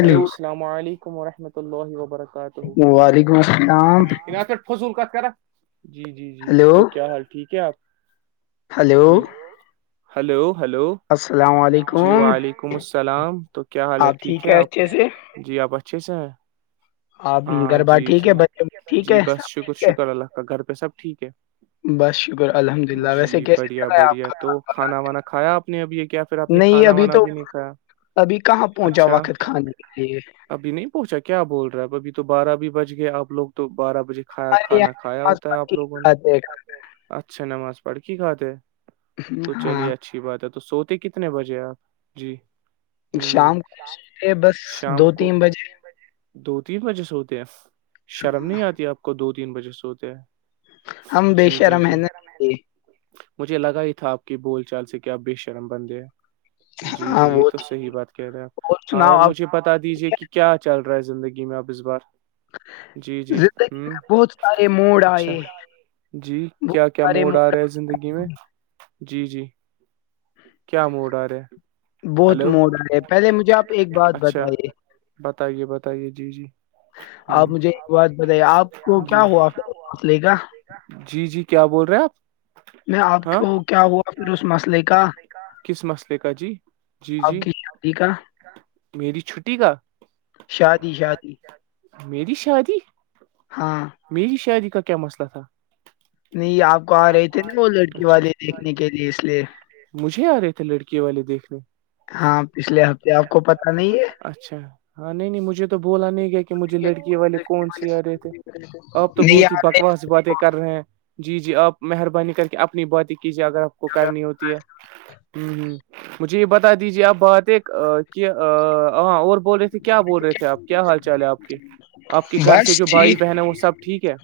Hello السلام علیکم ورحمۃ اللہ وبرکاتہ وعلیکم السلام [unintelligible] حضول کا کرا جی جی جی ہلو تو کیا حال ٹھیک ہے آپ [unintelligible] ہلو جی ہلو ہلو السلام [unintelligible] جی علیکم وعلیکم السلام تو کیا حال ہے آپ ٹھیک ا آپ اچھے سے جی آپ اچھے سے ہیں [unintelligible] آپ ہاں گھر بار جی ٹھیک ہے جی بچے ٹھیک جی ہے بس سب شکر ٹھیک شکر اللہ کا گھر پہ سب ٹھیک ہے ہے بس شکر الحمد للہ [unintelligible] ویسے جی کیسے چل بڑھیا رہا ہے آپ بڑھیا تو کھانا وانا کھایا آپ [unintelligible] آ نے اب یہ کیا پھر آپ کا؟ نے نہیں کانا ابھی وانا تو بھی نہیں کایا [unintelligible] ابھی کہاں پہنچا واقد خھانے کے لیے [unintelligible] ابھی نہیں پوچا کیا بول رہا ہے اب ابھی تو بارہ بھی بج گئے آپ لوگ تو بارہ [unintelligible] مجھے کھیا ہمارے کھانا یہاں کھایا آس ہوتا ہے پاس آپ کی لوگوں نے بات ہے اچھا نماز پڑھ کی کھاتات تو چلی ہاں [unintelligible] اچھی بات ہے تو سوتے کتنے بجے آپ جی ہ ہ شام کو کے بس شام دو کو تین بجے دو تین بجے سوتے ہیں شرم نہیں آتی آپ کو دو تین بجے سوتے ہم ہیں بے جی جی شرم ہے جی نا یہ۔ مجھے لگا ہی تھا آپ کی بول چال سے کیا آپ بے شرم بندے جی ہاں جی یہ وہ تو تھی۔ صحیح بات کہہ رہے ہیں آپ ہاں سناؤ اور آپ مجھے بتا دیجے کہ کیا چل رہا ہے زندگی میں اب اس بار جی جی زندگی ہ میں بہت سارے موڈ اچھا آئے جی بہت کیا کیا سارے موڈ آ رہا ہے زندگی میں جی جی کیا موڈ آ رہا بہت ہلو موڈ آ رہے ہے پہلے مجھے آپ ایک بات اچھا بتائیے بتائیے بتائیے جی جی آپ مجھے ہ ایک بات بتائیے آپ کو جی کیا ہوا فاصلے کا جی جی کیا بول رہے آپ میں آپ ہاں کو کیا ہوا پھر اس مسئلے کا کس مسئلے کا جی جی آپ جی کی شادی کا میری چھٹی کا شادی شادی میری شادی ہاں میری شادی کا کیا مسئلہ تھا نہیں آپ کو آ رہے تھے نا وہ لڑکی اچھا والے دیکھنے کے لیے اس لیے مجھے آ رہے تھے لڑکے والے دیکھنے ہاں پچھلے ہفتے آپ کو پتا نہیں ہے اچھا ہاں نہیں نہیں مجھے تو بولا نہیں گیا کہ مجھے لڑکی والے لڑکی کون سی آ رہے کو تھے دیکھ آپ تو تھے؟ نہیں بہت ہی بکواس باتیں کر رہے ہیں جی جی آپ مہربانی کر کے اپنی باتیں کیجیے اگر آپ کو کرنی ہوتی ہے ہ ہ مجھے یہ بتا دیجیے آپ بات ایک کیا ہاں اور بول رہے تھے کیا بول رہے تھے آپ کیا حال چال ہے آپ کے آپ کے گھر سے بس جو بھائی ٹھیک بہن ہے وہ سب ٹھیک ہے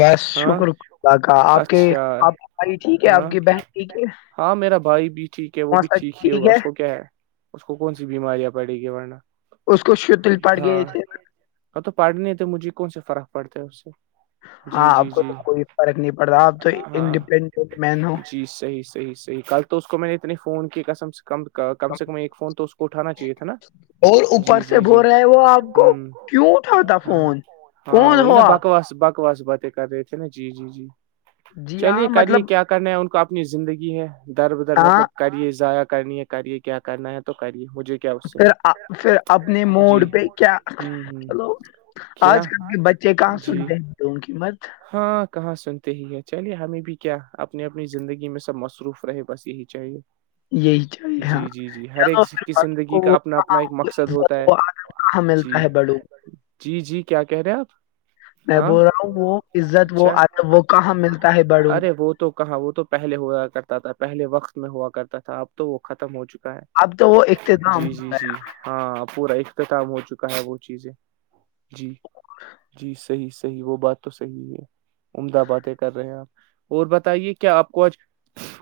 بس ہاں شکرلہ کا آپ کے اچھا آپ کے بھائی ٹھیک ہے ہاں آپ کی بہن ٹھیک ہے ہاں میرا بھائی بھی ٹھیک ہے وہ بھی ٹھیک ہی ہوگا اس کو کیا ہے اس کو کون سی بیماریاں پڑیں گی ورنہ اس کو شتل پڑ ہاں گئے تھے وہاں تو پڑنے تھ مجھے کون سےا فرق پڑتا ہے اس سے ہاں جی آپ جی کو تو جی کوئی فرق نہیں پڑتاا آپ تو انڈیپینڈنٹ مین ہو چیز صحیح صحیح ی کل تو اس کو میں نے اتنے فون کیم ک کم سے کم ایک فون تو اس کو اٹھانا چاہیے تھا نا اور اوپر جی سے جی جی ب رہے وہ آپ کو ہ کیوں اٹھاتا ہاں فون ہاں کون وہی ہو نا آپ بکواس بکواس باتیں کر رہے تھے نا جی جی جی جی چلیے ہاں کریے مطلب کیا کرنے ان کو اپنی زندگی ہے در بدر ہاں مطلب کرے ضائع کرنی ہے کریے کیا کرنا ہے تو کرے مجھے کیا اس سے پھر پھر اپنے موڈ جی پہ کیا ہ ہ چلو کیا آج کل کے بچے کہاں جی سنتے ہیں تو ان کی مت ہاں کہاں سنتے ہی ہیں چلیے ہمیں بھی کیا اپنی اپنی زندگی میں سب مصروف رہے بس یہی چاہیے یہی چاہیے ہاں جی جی جی ہر ایک چلو پھر کی بڑوں زندگی کو کا وہ اپنا اپنا کہاں ایک مقصد ہوتا ہے وہ کہاں جی ملتا ہے بڑوں کو۔ جی جی کیا کہہ رہے ہیں آپ میں ہاں بول رہا ہوں وہ عزت وہ اچھا وہ کہاں ملتا ہے بڑوں ارے وہ تو کہاں وہ تو پہلے ہوا کرتا تھا پہلے وقت میں ہوا کرتا تھا اب تو وہ ختم ہو چکا اب تو وہ ہے اختتام جی ہو جی گ جی ہاں پورا اختتام ہو چکا ہے وہ چیزیں جی جی صحیح صحیح وہ بات تو صحیح ہے عمدہ باتیں کر رہے ہیں آپ اور بتائیے کیا آپ کو آج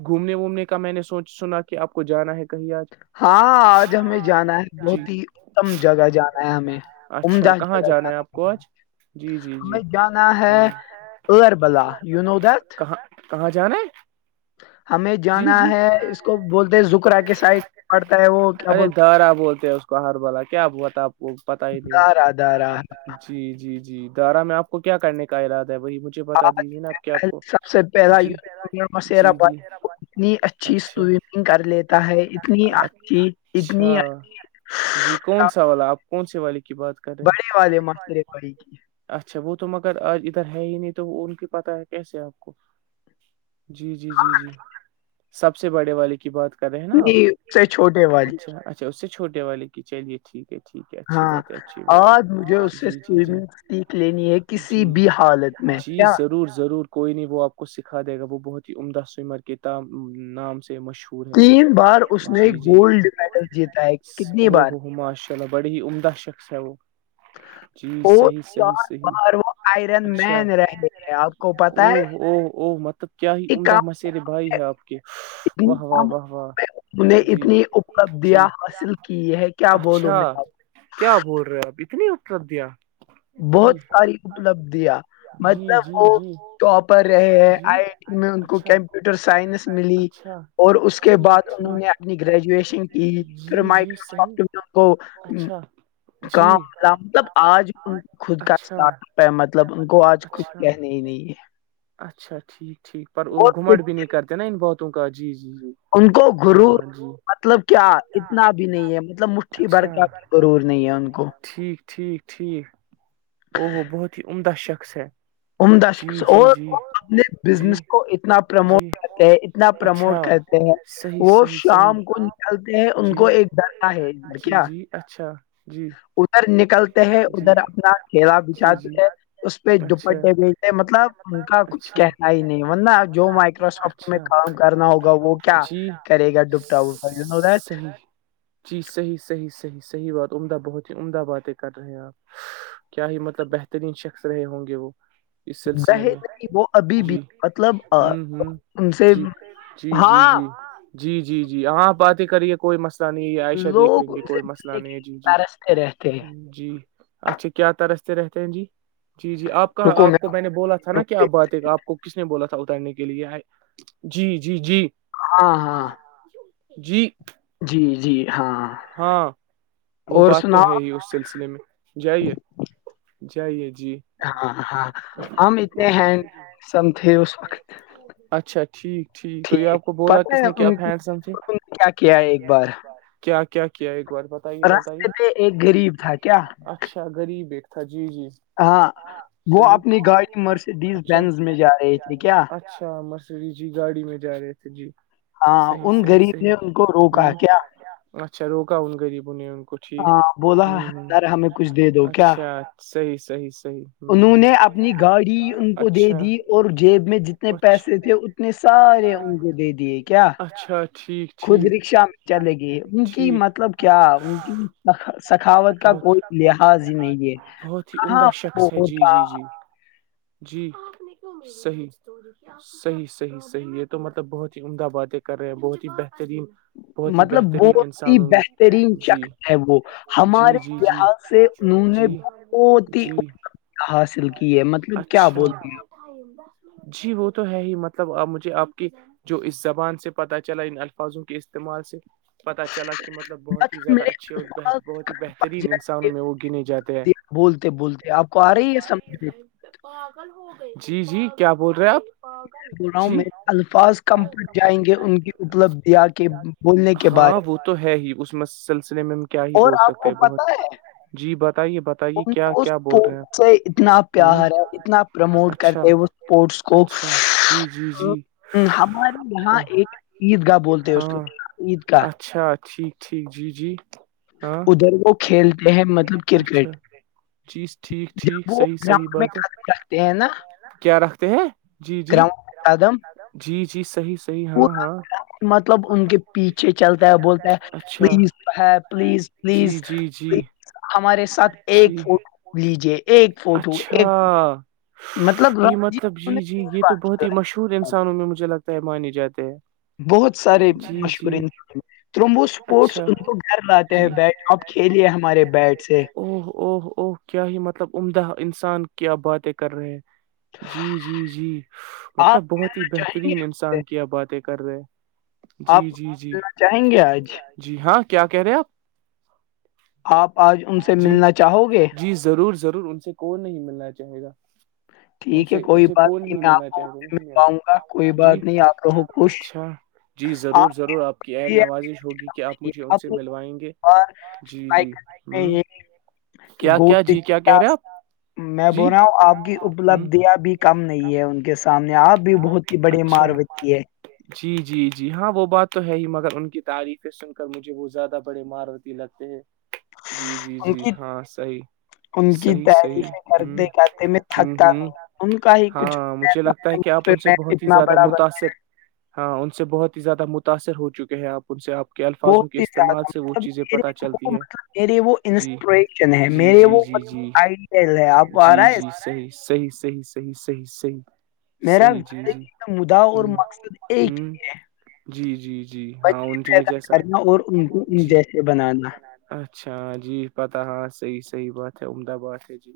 گھومنے وومنے کا میں نے سوچ سنا کہ آپ کو جانا ہے کہیں آج ہاں آج ہمیں جانا ہے جی بہت ہی اتم جگہ جانا ہے ہمیں عمدہ جگہ جانا ہے کوچ جی جی جی ہمیں جانا ہے ہوں، ار بلا یو نو دیت کہاں کہاں جانا ہے ہمیں جی جانا جی ہے اس کو بولتے زکرا ارے کے سائڈ پڑتا ہے وہ کیا بول دارا بولتے ہیں اس کو کہر والا کیا بتا آپ کو پتا ہی ہیں، نہیں ہے دارا دارا جی جی جی دارا میں آپ کو کیا کرنے کا اراد ہے وہی مجھے ج بتا دیجیے ناپ کیا آپ پہلے کو سب سے پہلا جی یونیورسٹی مسیرا جی جی بھائی وہ اتنی اچھی اچھا سوئمنگ کر لیتا ہے اتنی اچھی اچھا اتنی اچھی جی کون سا والا آپ کون سے والے کی بات کر رہے ہیں بڑے والے مسرے بھائی کی اچھا وہ تو مگر آج ادھر ہے ہی نہیں تو ان کی پتہ ہے کیسے آپ کو جی جی جی جی سب سے بڑے والے کی بات کر رہے ہیں نا ج آپ سے چھوٹے والی اچھا اچھا اس سے چھوے والے کی چلیے ٹھیک ہے ٹھیک ہے اچھی ہاں بات ہے اچھی بات ہے اور مجھے اس سے جی جی جی سوئمنگ سیکھ لینی ہے جی کسی بھی حالت میں جی کیا ضرور ضرور کوئی نہیں وہ آپ کو سکھا دے گا وہ بہت ہی عمدہ سوئمر کے ت نام سے مشہور ہے تین بار اس نے جی جی گولڈ میڈل جیتا ہے کتنی بار چلو بڑی ہی عمدہ شخص ہے وہ چیز اور صحیح چار صحیححح بار وہ آئرن اچھا مین رہے ہیں آپ کو ا پتا ہے ا مت کیا ہی ایک عمدہ کام مسل بھائی ہے آپ کے اتنی واہ واہ کام میں واہ واہ انہیں جی اتنی جی اپلبدیاں حاصل کی ہے کیا بولوں اچھا میں اب کیا بول رہے آپ اتنی اتر دیا بہت ساری اپلبدیاں جی مطلب جی وہ جی ٹاپر رہے ہیں جی آئی آئی ٹی میں ان کو اچھا کمپیوٹر سائنس ملی اچھا اور اس کے ٹھیک بعد انہوں نے ٹھیک اپنی گریجویشن کی پھر جی جی صحیح مائکروسافٹ میں ان کو اچھا کام جی مطلب آج خود کا اسٹ اچھا ہے مطلب ان کو آج کچھ اچھا کہنے ہی نہیں ہے اچھا ٹھیک ٹھیک پر وہ اور پھر گھومٹ بھی نہیں کرتے نا ان بہتوں کا جی جی جی ان کو گرو ہاں جی مطلب کیا اتنا بھی نہیں ہے مطلب مٹھی بھر اچھا کا بھی ضرور نہیں ہے ان کو ٹھیک ٹھیک ٹھیک ا بہت ہی عمدہ شخص ہے عمدہ جی شخص جی اور جی اپنے جی بزنس کو اتنا جی پرموٹ اتنا پرموٹ اچھا کرتے ہیں صحیح وہ صحیح شام کو صحیح نکالتے ہیں ان جی کو ایک ڈرتا ہے ادھر جی جی اچھا جی اھر نکلتے ہیں ادھر اپنا کھیلا بچھاتے ہے اس پہ گ تھے مطلب ان کا کچھ کہنا ہی نہیں ورنہ جو مائکروسافٹ میں کام ہمیں کرنا ہوگا وہ کیا کرے گا ڈبٹا وا نورج صحیح جی صحی بات عمدہ بہت ہی عمد بات کر رہے ہیں آپ کیا ہی مطلب بہترین شخص رہے ہوں گے وہ اس بہ سلسلے میں نہیں وہ ابھی بھی جی مطلب ہوں ہوں ان سے جی جی جی ہاں جی جی جی جی آپ باتیں کریے کوئی مسئلہ نہیں ہے عائشہ دیکھ لوگ لیں گے ان سے کوئی مسئلہ ملنے نہیں کے ہے لیے جی جی ترستے رہتے ہیں جی اچھا کیا ترستے رہتے ہیں جی جی جی آپ کہاں آپ کو میں نے بولا تھا نا رکو کیا بات ہے آ کو کس نے بولا تھا اترنے کے لیے آئے جی جی جی ہاں ہاں جی جی جی ہاں ہاں وہ اور بات تو سناؤ ہے ہی اس سلسللہ ے میں جائیے جائیے جی ہاں ہاں ہم انے اتنے ہینڈ سم تھے اس وقت اچھا اچ ٹھیک ٹھیک تو یہ آپ کو بولا پتہ کس ہے نے کیا ان آپ ہینڈم ان نے کیا کیا ہے ایک کیا کیا کیا ایک بار پ رستے پہ ایک غریب تھا کیا اچھا غریب ایک تھا جی جی ہاں وہ اپنی گاڑی صحیح مرسیڈیز اچھا بینز میں جا رہے تھھی کیا اچھا مسی جی گاڑی میں جا رہے تھے جی ہاں صحیح ان صحیح غریب صحیح نے ان کو روکا ہ کیا اچھا روکا ان غریبوں نے ان کوچ ٹھیک ہاں بولا ہوں ہ سر ہمیں کچھ دے دو کیا اچھاچ صحیح صحیح صحیح ہ انہوں نے اپنی ہ گاڑی ان کو دے اچھا دی اور جیب میں جتنے اچھا پیسے تھے اپ نے سارے ان کو دے دیے کیا اچھا ٹھیک خود ٹھیک رکشا چلے گی ان کی ٹھیک مطلب کیا ان کی سخاوت کا بہت کوئی لحاظ ہی نہیں ہے بہت ہی کہاں عمدہ شخص ہے جی وہتا جی جی جی صحیح صحیح صحیح صحیح یہ تو مطلب بہت ہی عمدہ باتیں کر رہے ہیں بہت ہی بہترین بہت ہی مطلب بہترین بہت ہی انسانوں میں بہترین جی چکر ہے وہ جی ہمارے جی جی لحاظ سے انہوں نے جی بہت ہی جی حاصل کی ہے مطلب کیا اچھا بولوں جی وہ تو ہے ہی مطلب آپ مجھے آپ کے جو اس زبان سے پتہ چلا ان الفاظوں کے استعمال سے پت چلا کہ مطلب ب بہت ہی زیادہ میرے اچھے اور بہت ہی بہترین انسانوں میں وہ گنے جاتے ہیں بولتے بولتے آپ کو آ رہی ہے سمجھ میں جی جی کیا بول رہے آپ بوں جی میں الفاظ کم پٹ جائیں گے ان کی اپلبدیاں کے بولنے کے بارے ہاں میں وہ تو ہے ہی اس سلسلے میں ہم کیا ہی بول سکتے وہ ہیں بہت پتا ہے جی بتائیے بتائیے ان کیا کو کیا بول رہے ہیں اسپورٹ سے اتنا آپ ہوں پیار ہے اتنا پرموٹ اچھا کرتے ہیں وہ اسپورٹس کو اچھا جی جی جی ہمارے یہاں اوہ، ایک عید گاہ بولتے ہیں اس کے ہاں عید کاار اچھا ٹھیک ٹھیک جی جی ہاں ادھر وہ کھیلتے ہیں مطلب کرکٹ جیز ٹھیک ٹھیک جب وہ صحیح صحیح گراؤنڈ میں بات ہے قدم رکھتے ہیں نا کیا رکھتے ہیں جی جی گراؤنڈ میں قدم جی جی صحیح صحیح ہاں پورا ہاں مطلب ان کے پیچھے چلتا ہے بولتا ہے اچھا پلیز ہے پلیز پلیز جی جی جی ہمارے ساتھ ایک جی فوٹو لیجے ایک فوٹو اچھا ایک مطلب ر جی چھوٹ ہے۔ انسانوں میں مجھے لگتا ہے مانے جاتے ہے بہت سارے مشہور انسان میں تمبو سپورٹس اچھا ان کو گھر لاتے ہیں جی بیٹ آپ کھیلیے ہم اوہ او او کیا ہی مطلب عمدہ انسان کیا باتیں کر رہے جی جی جی مطلب آپ بہت ہی چاہیں گے بہترین ان سے انسان کیا باتیں کر رہے جی آپ جی جی ملنا چاہیں گے آج جی ہاں کیا کہہ رہے آپ آپ آج ان سے آپ جی ملنا چاہو گے جی ضرور ضرور ان سے کوئی نہیں ملنا چاہے گا ان ٹھیک ہے سے ان کوئی سے بات کو نہیں میں ملنا آپ چاہیے سے مل نہیں ما پاؤں گا کوئی جی بات نہیں آپ رہو خوش اچھا جی ضرور ضرور آپ کی عین بھی نوازش ہوگی کہ آپ مجھے ان سے ملوائیں گے جی بائ جی کر ہ یہ کیا گ کیا جی کیا کا کہہ رہے آپ میں بول جی رہا ہوں آپ کی ہ اپلبدیاں بھی کم نہیں ہے ان کے سامنے آپ بھی بہت ہی بڑی اچھا ماروتی ہے جی جی جی ہاں وہ بات تو ہے ہی مگر ان کی تعریفیں سن کر مجھے وہ زیادہ بڑے مار لگتے ہیں جی جی ان جی کی ہاں صحیح ان کی صحیح صحیح تعریفیں کرتے کرتے میں ہ ہ تھکتا ہ نہیں ان کا ہی کچھ ہاں مجھے لگتا ہے کہ آپ اس پہ ان سے میں بہت ہی اتنا زیادہ بڑا بن متاثر ہاں انن سے بہت ہی زیادہ متاثر ہو چکے ہیں آپ ان سے آپ کے الفاظوں بہت کے ہی استعمال زیادہ سے وہ مطلب چیزیں میرے پتہ وہ چلتی ہے مطلب میرے وہ جی انسپریشن ہے جی میرے جی وہ جی مطلب جی آئیڈیل ہے آپ کو آ جی رہا ہے جی صی صحیح صی صحیح صی صی میرا زندگی میں مدا اور ہ مقصد ایک ہ ہی ہے جی جی جی ہاں ان چ جیسا کرنا اور ان کو جی جیسے بنانا اچھا جی پتا ہاں سحی سحی بات ہے امد باد ہے جی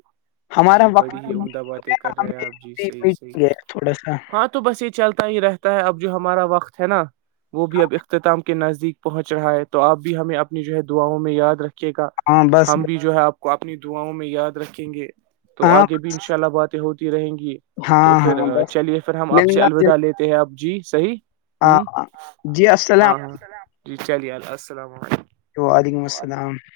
ہمارا جی وقت بڑی ہو ہی عمدہ باتیں گیا کر رہے ہیں ہمٹ آپ جی صحیح صحیح گیا تھوڑا سا ہاں تو بس یہ چلتا ہی رہتا ہے اب جو ہمارا وقت ہے نا وہ بھی اب اختتام کے نزدیک پہنچ رہا ہے تو آپ بھی ہمیں اپنی جو ہے دعاؤوں میں یاد رکھیے گا ہاں بس ہم بھی جو ہے آپ کو اپنی داؤں میں یاد رکھیں گے تو ہاں آگے بھی ان شاء اللہ باتیں ہوتی رہیں گی تو ہاں پھر ہاں بس چلیے پھر ہم آپ سے ملنا الوداع جلنا لیتے ہیں آپ جی صحیح ہ ہاں جی السلام ہاں ہاں جی چلیے اللہ السلام علیکم وعلیکم السلام